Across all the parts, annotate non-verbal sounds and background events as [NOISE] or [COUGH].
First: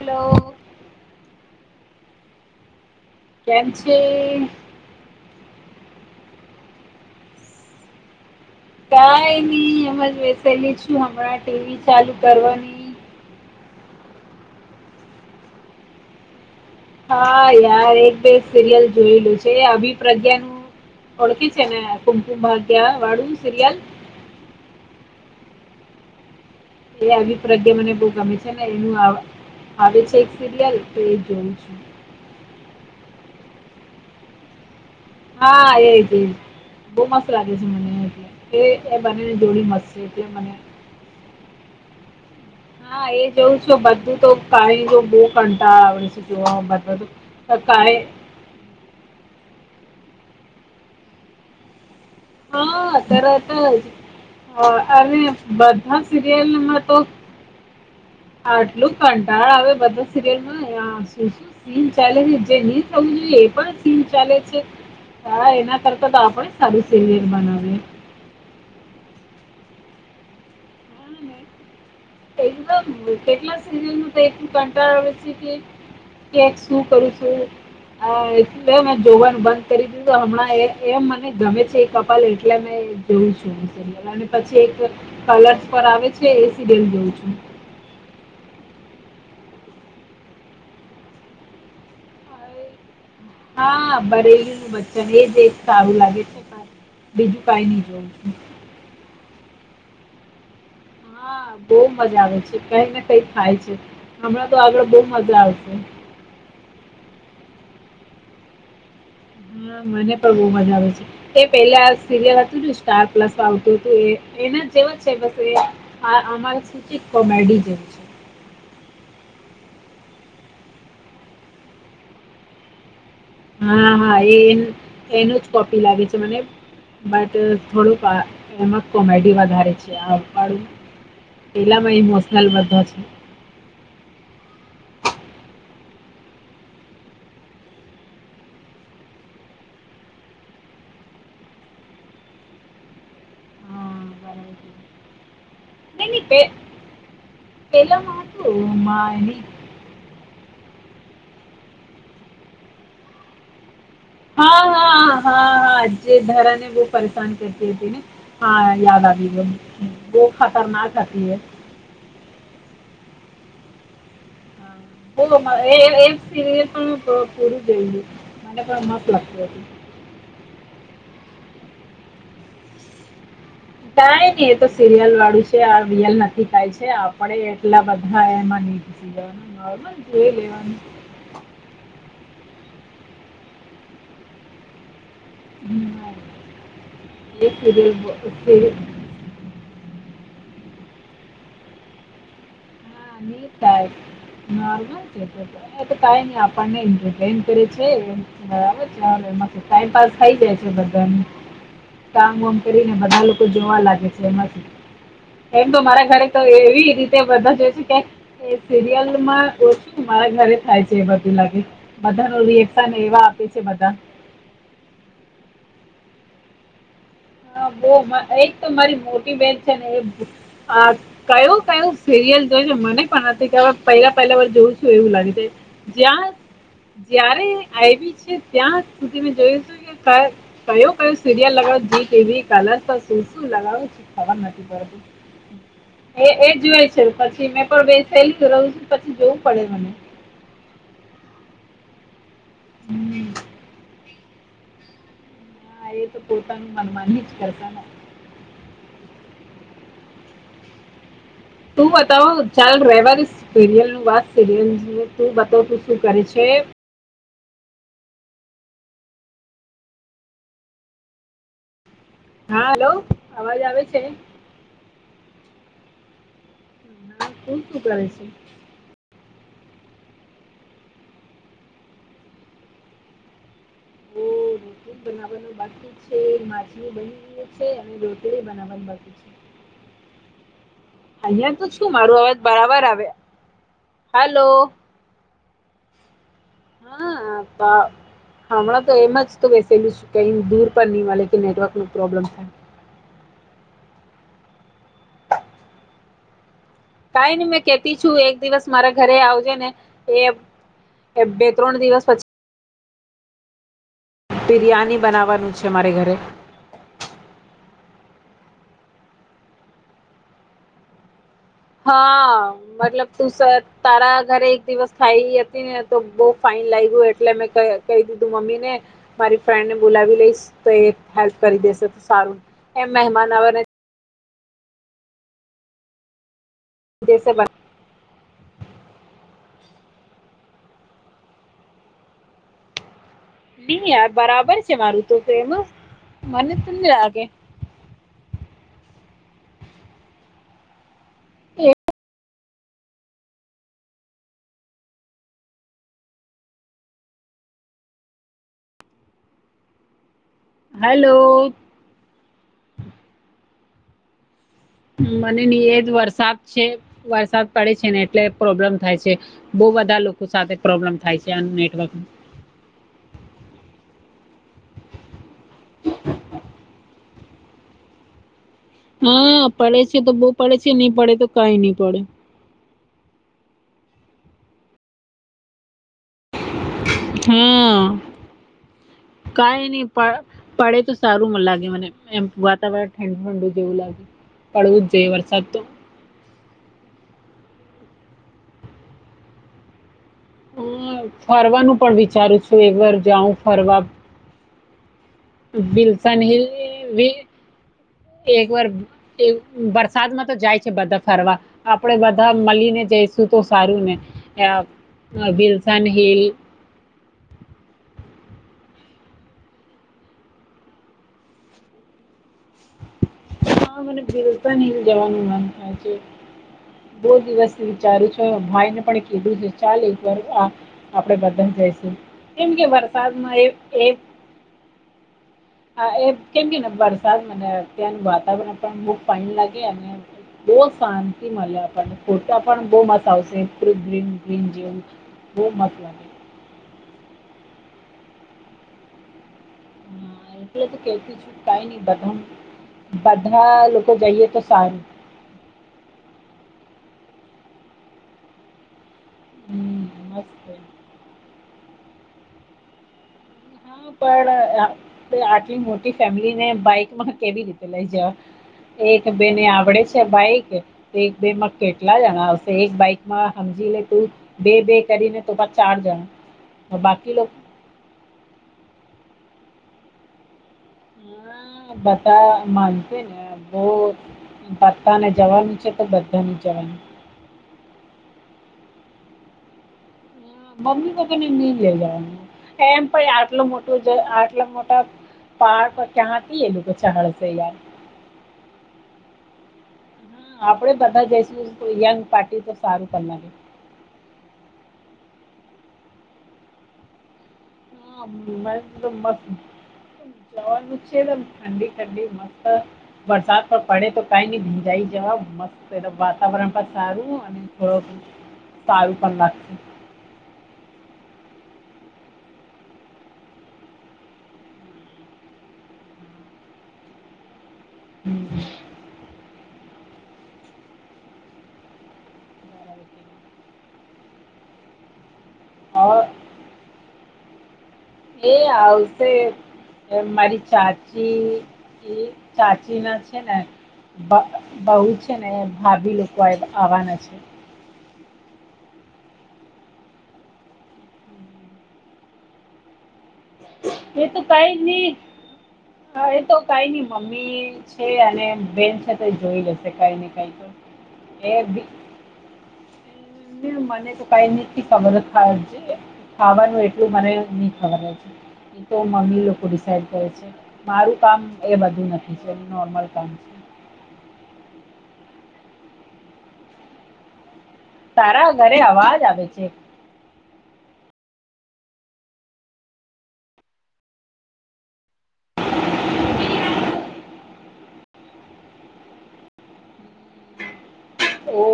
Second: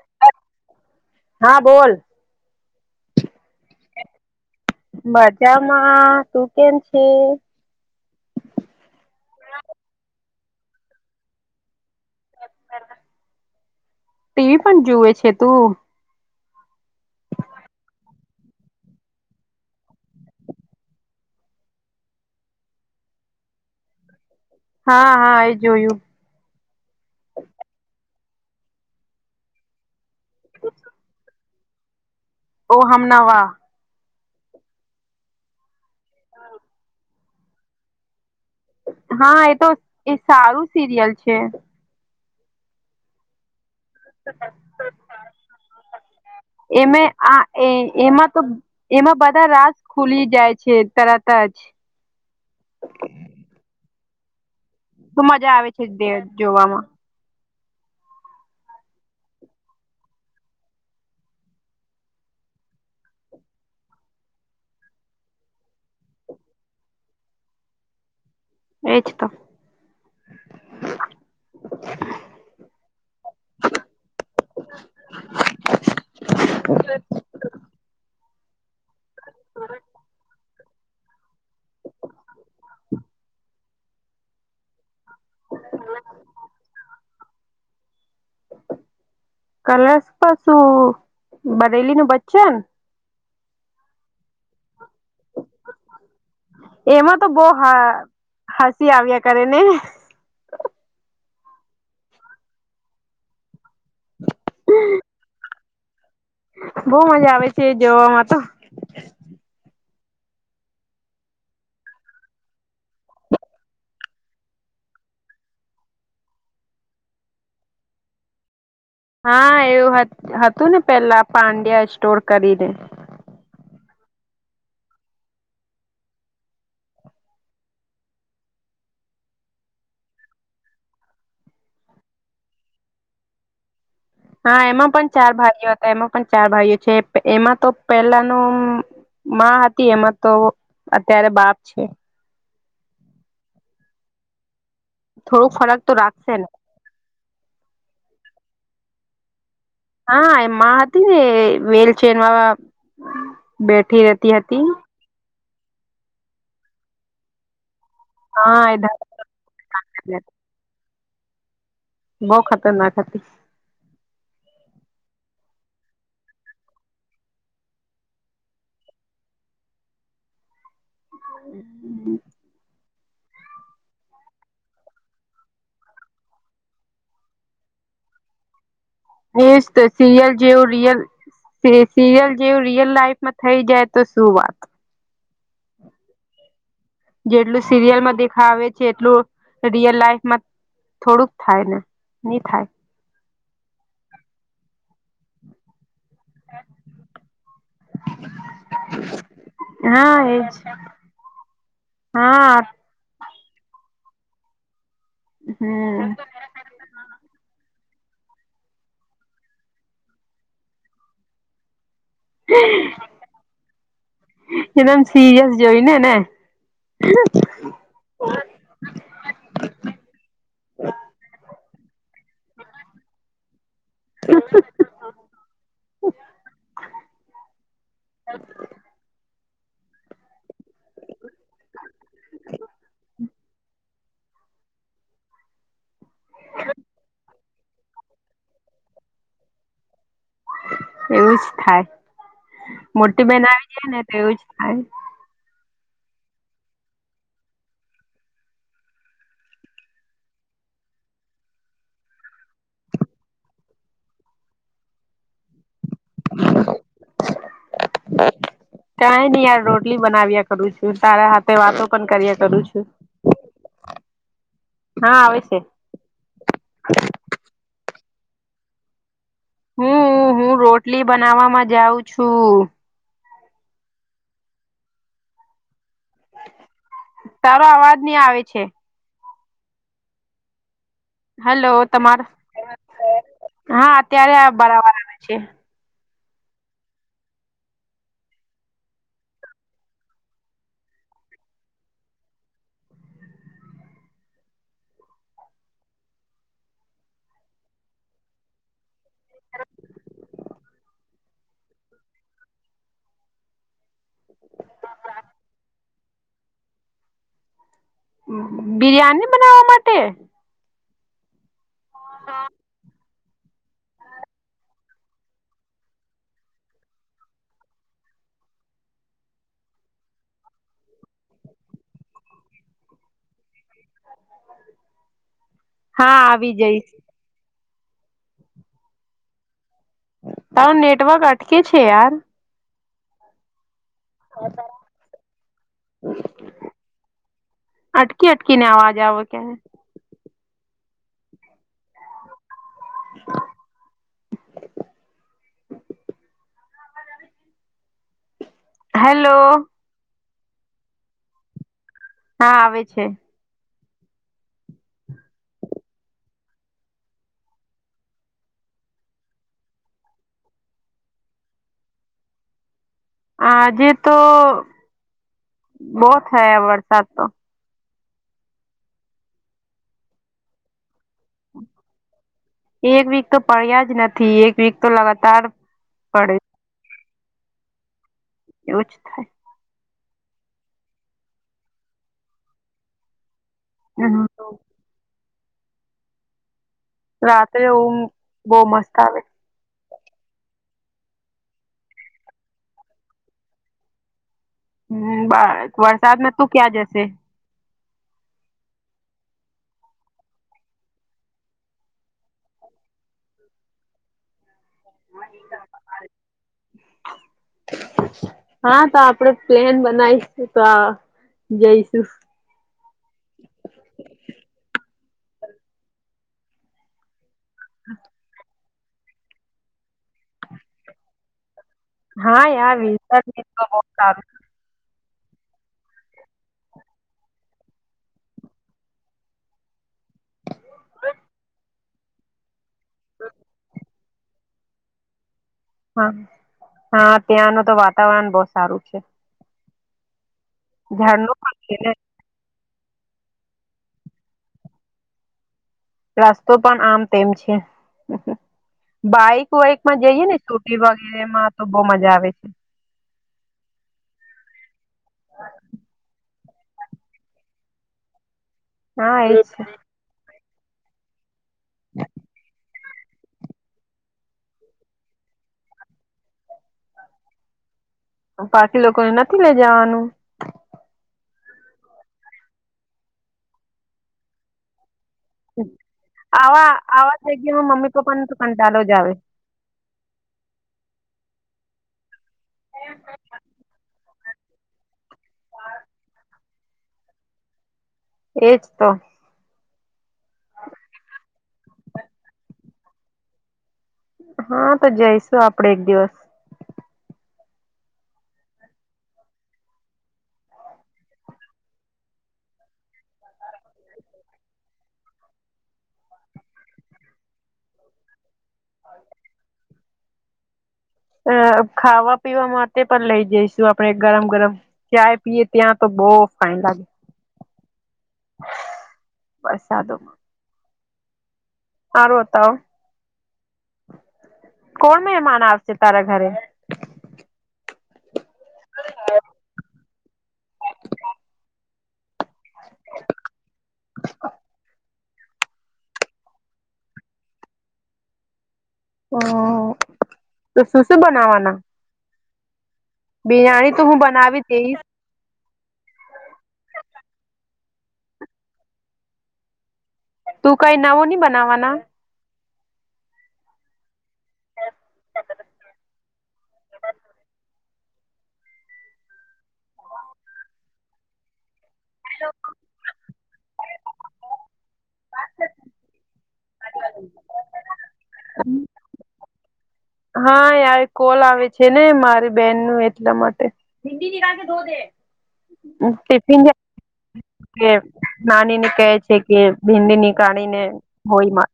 Hello હા બોલ કેમ છે મજામાં તું કેમ છે કઈ નહી એમ જ બેસેલી છું હમણાં ટીવી ચાલુ કરવાની ટીવી પણ જુવે છે તું હા યાર એક બે સિરિયલ જોયેલું છે અભિપ્રજ્ઞા નું ઓળખી છે ને કુમકુમ ભાગ્યા વાળું સિરિયાલ હા હા એ જોયું એ આવી પ્રજ્ઞા મને બહ ગમે છે ને એનું આવે છે એક સિરિયલ તો એ જોયું છું ઓ હમનાવા હા એ જ બહુ મસ્ત લાગે છે મને એટલે એ એ બનેને જોડી મસ્ત છે એટલે મને સીરિયલ છે હા એ જોવું છું બધું તો કાય જો બહુ કંટા આવડે એમે આ એ છે [UNINTELLIGIBLE] એમાં તો એમાં બધા રાસ ખુલી જાય છે તરત જ હા તરત જ તો અને મજા આવે છે બધા દે સિરિયલમાં જોવામાં તો આટલું કટાડ આવે બધા સિરિયલમાં [UNINTELLIGIBLE] સીન ચાલે છે જે ની થવું જોઈએ એ પણ સીન ચાલે છે. હા એના કરતા તો આપણે સારી સિરિયલ બનાવીએ. એજ તો હા ને એકદમ કેટલા સીરીયલ નું કંઈક કંટાળ આવે છે કે કે શું કરું છું અ મે જોવાનું બંધ કરી દીધું હમણાં એ એમ મને ગમે છે એ કપલ એટલે મેં જોવ છું અને પછી એક કલર્સ પર આવે છે એ સિરિયલ જોઉં છું. કલસ તો શું બરેલી ના બચ્ચા હા બરેલી નું વચ્ચન એ દેખ સારું લાગે છે. એમાં તો બહુ બીજું હ કઈ નહી જોઉં છું હસી આવ્યા કરે ને. હા બહુ મજા આવે છે કઈ ને કઈ થાય છે હમણાં તો આગળ બહુ મજા આવશે. બઉ મજા આવે છે એ જોવામાં તો. હા મને પણ બહુ મજા આવે છે. તે પેલા સિરિયલ હતું સ્ટાર પ્લસ આવતું હતું એ એના જેવા જ છે બસ એ. આ અમારે કોમેડી છે. હા એવું હતું ને પેલા પાંડ્યા સ્ટોર કરીને. હા હા એ એનું જ કોપી લાગે છે મને. બટ થોડુંક એમાં કોમેડી વધારે છેઆ વાળું. પેલામાં ઇમોસનલ વધારે છે. હા એમાં પણ ચાર ભાઈઓ હતા એમાં પણ ચાર ભાઈઓ છે એમાં તો પેલાનું. માં હતી એમાં તો અત્યારે બાપ છે. હા બરાબર થોડોક ફરક. તો રાખશે ને પેલામાં હતું એમાં એની. હા એમાં હતી ને વીલચેર માં બેઠી રહેતી હા હતી. હા હા હા જે ધરાને બહુ પરેશાન કરતી હતીને. હા યાદ આવી ગયુ ધારાસભ્ય બહુ હતી. ખતરનાક હતી એ બહુ ખતરનાક હતી. એ સિરિયલ પણ પૂરું જોયલુ મને પણ મસ્ત લાગતી હતી. હમ. કઈ નઈ એ તો સિરિયલ વાળું છે આ રિયલ નથી થાય છે આપડે એટલા બધા એમાં. ઘુસી એ જવાના જ તે નોર્મલ જોઈ સીરિયલ જેવું લેવાનું રિયલ. સીરિયલ જેવું રિયલ લાઈફમાં થઈ જાય તો શું વાત. હમ. જેટલું સિરિયલ માં દેખાવે છે એટલું. રિયલ લાાઈફમાં થોડુંક થાય ને ની થાય. હા ની થાય નાર્મલ. કઈ નહી આપણને એન્ટરટેન કરે છે. બરાબર ચ એમાં ટાઈમપાસ હા થઇ જાય એજ છે બધાનો કામમ હા કરી. બધા લોકો જોવા લાગે છે એમાંથી એમ તો મારા હમ ઘરે. તો એવી રીતે બધા જોય છે. એ સિરિયલમાં ઓછું મારા ઘરે થાય છે એ બધું લાગે. બધાનું રિએકસન એવા આપે છે બધા. એકદમ સિરિયસ જોઈને ને. હા વો એક તો મારી મોટી બેહેન છે ને એ. આ કયું કયું સિરિયલ જોયને મને પણ નથી ખબર કે. પહેલા પહેલા વાર જોઉં છું એવું લાગે જ્યાં. જયારે આઈવી છે ત્યાં સુધી મે જૉયુંતુ કે કયો કયો સિરિયલ. લગાવ જ ટવી કલર તો શું શું લગાવું છ ખબર નથી પડત. એ એ જોય છે પછી મેં પણ બે ફેલી રહું છું પછી જોવું પડે મને. એવું જ થાય મોટી હમ. બહેન આવી જાય ને તો એવું જ થાય. એ તો પોતાનું મનમાન જ કરતા ન. તું બતાવો ચાલ રહેવા સેરિયલ નું વાત સિરિયલ ને તું બતાવ. શું કરે છે. કાઈ નહી યાર રોટલી બનાવ્યા કરું છું તારા સાથે વાતો પણ કરી. હા હલો અવાજ આવે છે. હા આવે છે હ તું શું કરે છે હું હું રોટલી બનાવવામાં જાઉં છું તો રોટલી બનાવવાનું બાકી છે છે માછલી બની તારો છે અને અવાજ નહી આવે રોટલી છે બનાવવાની બાકી છે અહીંયા તો હલો શું મારો તમાર અવાજ બરાબર આવે હા અત્યારે હાલો આ બરાબર આવે છે હા બા હમણાં તો એમ જ તો વસેલું કે દૂર પણ નહી મળે કે નેટવર્ક પ્રોબ્લમ થાય કઈ નઈ મેં કેતી છું એક દિવસ મારા ઘરે આવજે ને એ બે ત્રણ દિવસ પછી બિરયાની બનાવવાનું છે મારે ઘરે બિરિયાની બનાવવા માટે હા મતલબ તું સર તારા ઘરે એક દિવસ ખાઈ હતી ને તો બહુ ફાઈન લાગ્યું એટલે મેં કહયુ કહી દીધું મમ્મી ને મારી ફ્રેન્ડ ને બોલાવી લઈશ તો એ હેલ્પ કરી દેસે સારું એ મહેમાન આવે ને હા આવી જઈશ જૈસે બન હ નેટવર્ક અટકે છે યાર નહી યાર બરાબર છે મારું તો પ્રેમ મને તમને લાગે અટકી અટકી ને અવાજ આવે છે ને [INAUDIBLE] હેલો હેલો હા આવે છે મને નિ એ જ વરસાદ છે વરસાદ પડે છે ને એટલે પ્રોબ્લેમ થાય છે બહુ બધા લોકો સાથે પ્રોબ્લેમ થાય છે આનું નેટવર્ક આજે તો બહું થયા વરસાદ તો હા પડે છે તો બહુ પડે છે નહી પડે તો કઈ નહી પડે એક વીક તો પડ્યા જ નથી એક વીક તો લગાતાર પડે હમ્મ. એવું જ થાય. કાય નહી પડે તો સારું મન લાગે મને એમ વાતાવરણ ઠંડુ ઠંડુ જેવું લાગે હમ પડવું જ જેઈએ વરસાદ તો રાત્રે ઊંઘ બહું મસ્ત આવે હમ્મ ફરવાનું પણ વિચારું છું એક વાર જાઉ ફરવા હમ્મ બા બીલસન હિલ વિલ એક વાર એ વરસાદમાં તો જાય છે બધા ફરવા આપણેે બધા મળીને જઈશું તો સારું ને વિલસન હિલ [INAUDIBLE] હા તો આપણેે પ્લેન બનાવીશ તો આ જઈશું હા મને ભિલતા નહી જવાનું મન થાય છે બહું દિવસ વિચારું છો ભાઈ ને પણ કીધું છે ચાલ એક વાર આ આપડે બધા જઈશું હા કેમ કે યાર વિલ્સન વરસાદમાં હિલ એ તો બહુ એ સારું હા એ કેમ કે ને વરસાદ મને અત્યાંનું વાતાવરણ પણ બઉ પાણી લાગે અને બહું શાંતિ મળે આપણે ફોટા પણ બહુ મસ્ત આવશે ગ્રીન ગ્રીન જેવું બહુ મસ્ત હા લાગે હા ત્યાંનું તો વાતાવરણ બહું સારું છે હા એટલે તો કેતી ઝાડનો છુંટ પણ કાઈ છે નહી ને બધા બધા લોકો જઈએ તો સારું રસ્તો પણ આમ તેમ છે બાઈક હમ વાઈક માં જઈયે ને મસ્ત કોક દિવસ એમાં તો બહું મજા આવે છે હા પણ આટલી મોટી ફેમિલી ને બાઈક માં કેવી રીતે લઈ જાવ એક હા બેને એજ આવડે છે બાઈક બેમાં કેટલા જણા આવશે એક બાઈકમાં સમજી લે તું બે બે કરીને તો પા ચાર જણ બાકી બાકી લોકોને નથી લઈ જવાનું હ બતા માનતી ને બહ પતા ને જવાનું છે તો બધા ન જવાનું થ ગ હમી પાપાનું તોકંટાલો જાવે મમ્મી પપ્પી ને નહી લઈ જવાનું એમ પણ આટલો મોટો આટલા મોટા પાર્ક કેથી એ લોકો ચળસે યાર એજ તો આપડે બધા જઈશું યંગ પાર્ટી તો સારું બના લ્યું હા તો જઈશું આપડે એક દિવસ મ મ જવાચમ ઠંડી ઠંડી મસ્ત વરસાત પર પડે તો કઈ ન ભીંજાઈ જવાબ મસ્ત વાતાવરણ પણ સારું અને થોડુંક સારું પણ લાગશે અ ખાવા પીવા માટે પણ લઈ જઈશું આપણે ગરમ ગરમ ચાાય પીએ ત્યાં તો બહુ ફાઇન લાગે હમ વરસાદોમાં સારુંતાવ કોણ મહેમાન આવશે તારા ઘરે એ આવશે એ મારી ચાચી ચાચી ના છે ને બહુ છે ને ભાભી લોકો આવવાના છે હ તો શુંસ બનાવાના બિરયાની હું એ તો બનાવી કઈ દઈશ નહી હા એ તો કઈ નઈ મમ્મી છે અને બેન છે તો જોઈ લેશે કઈ નઈ તું કઈ નાવો ન બનાવાના મને તો કઈ નથી ખબર જ ખ છે ખાવાનું એટલું મને નહ ખબર છે એ તો મમ્મી લોકો ડિસાઈડ કરે છે મારું કામ એ બધું નથી છે એ નોર્મલ કામ છે તારા ઘરે અવાજ આવે છે હા યાર કોલ આવે છે ને મારી બેન નું એટલા માટે ભિડી નિકાલ ધો દે કે નાની ને કહે છે કે ભિન્ંદની કાણીને હોય ઓ મા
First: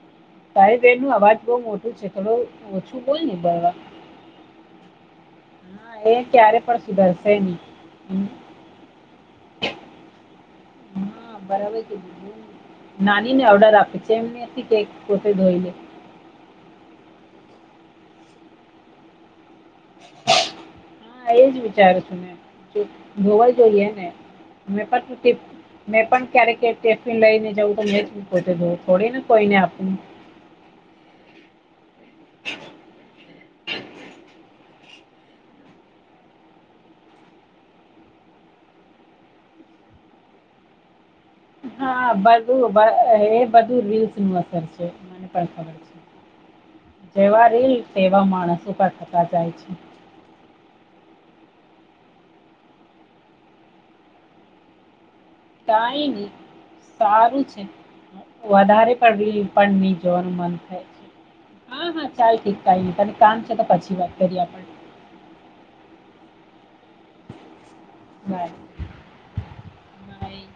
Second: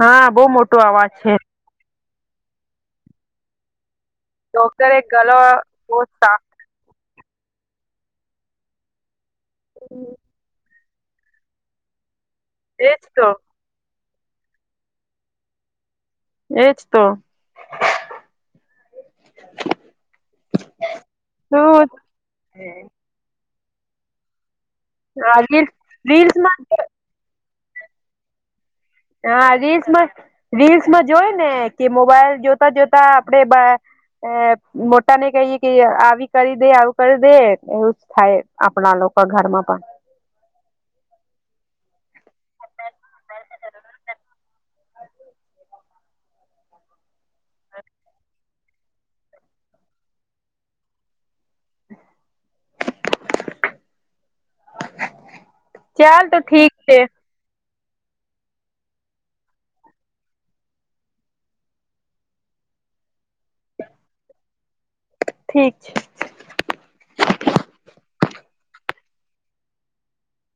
હા બહુ મોટો અવાજ છે શું છેકડો ઓછું બોલ ને બવા ડોક્ટર એક કલો હા એ ક્યારે પણ સુધરશે નહ હ હમ હા બરાબર છે બીધું એજ તો નાની ને ઓર્ડર આપી છે જેમથી કેક કોટે ધોઈલે એજ તો હા એજ શું વિચાર છું ને ગોવાઈ જોઈએે ને મેં રીલ મેં પણ ક્યારે રીલ્સમાં કે લઈને જવું તો મે જ પોતે થોડી ને હા કોઈને આપ રીલ્સમાં રીલ્સમાં જોય ને કે મોબાઈલ જોતા જોતા આપણેે મોટા ને કહીએ કે આવી કરી દે આવું કરી દે એવું જ થાય આપણા લોકો ઘરમાં પણ હા બધું એ બધું રીલ્સ નું અસર છે મને પણ ખબર છે જેવા રેલ તેવા માણસ ઉપર થતા જાય છે ટાઈમ ચાલ તો ઠીક છે સારું છે વધારે પડ પણ નહી જોવાનું મન થાય છે હા હા ચાલ ઠીક ક તને કામ છે તો પછી વાત કરીએ આપણે ઠીક છે બાય બાય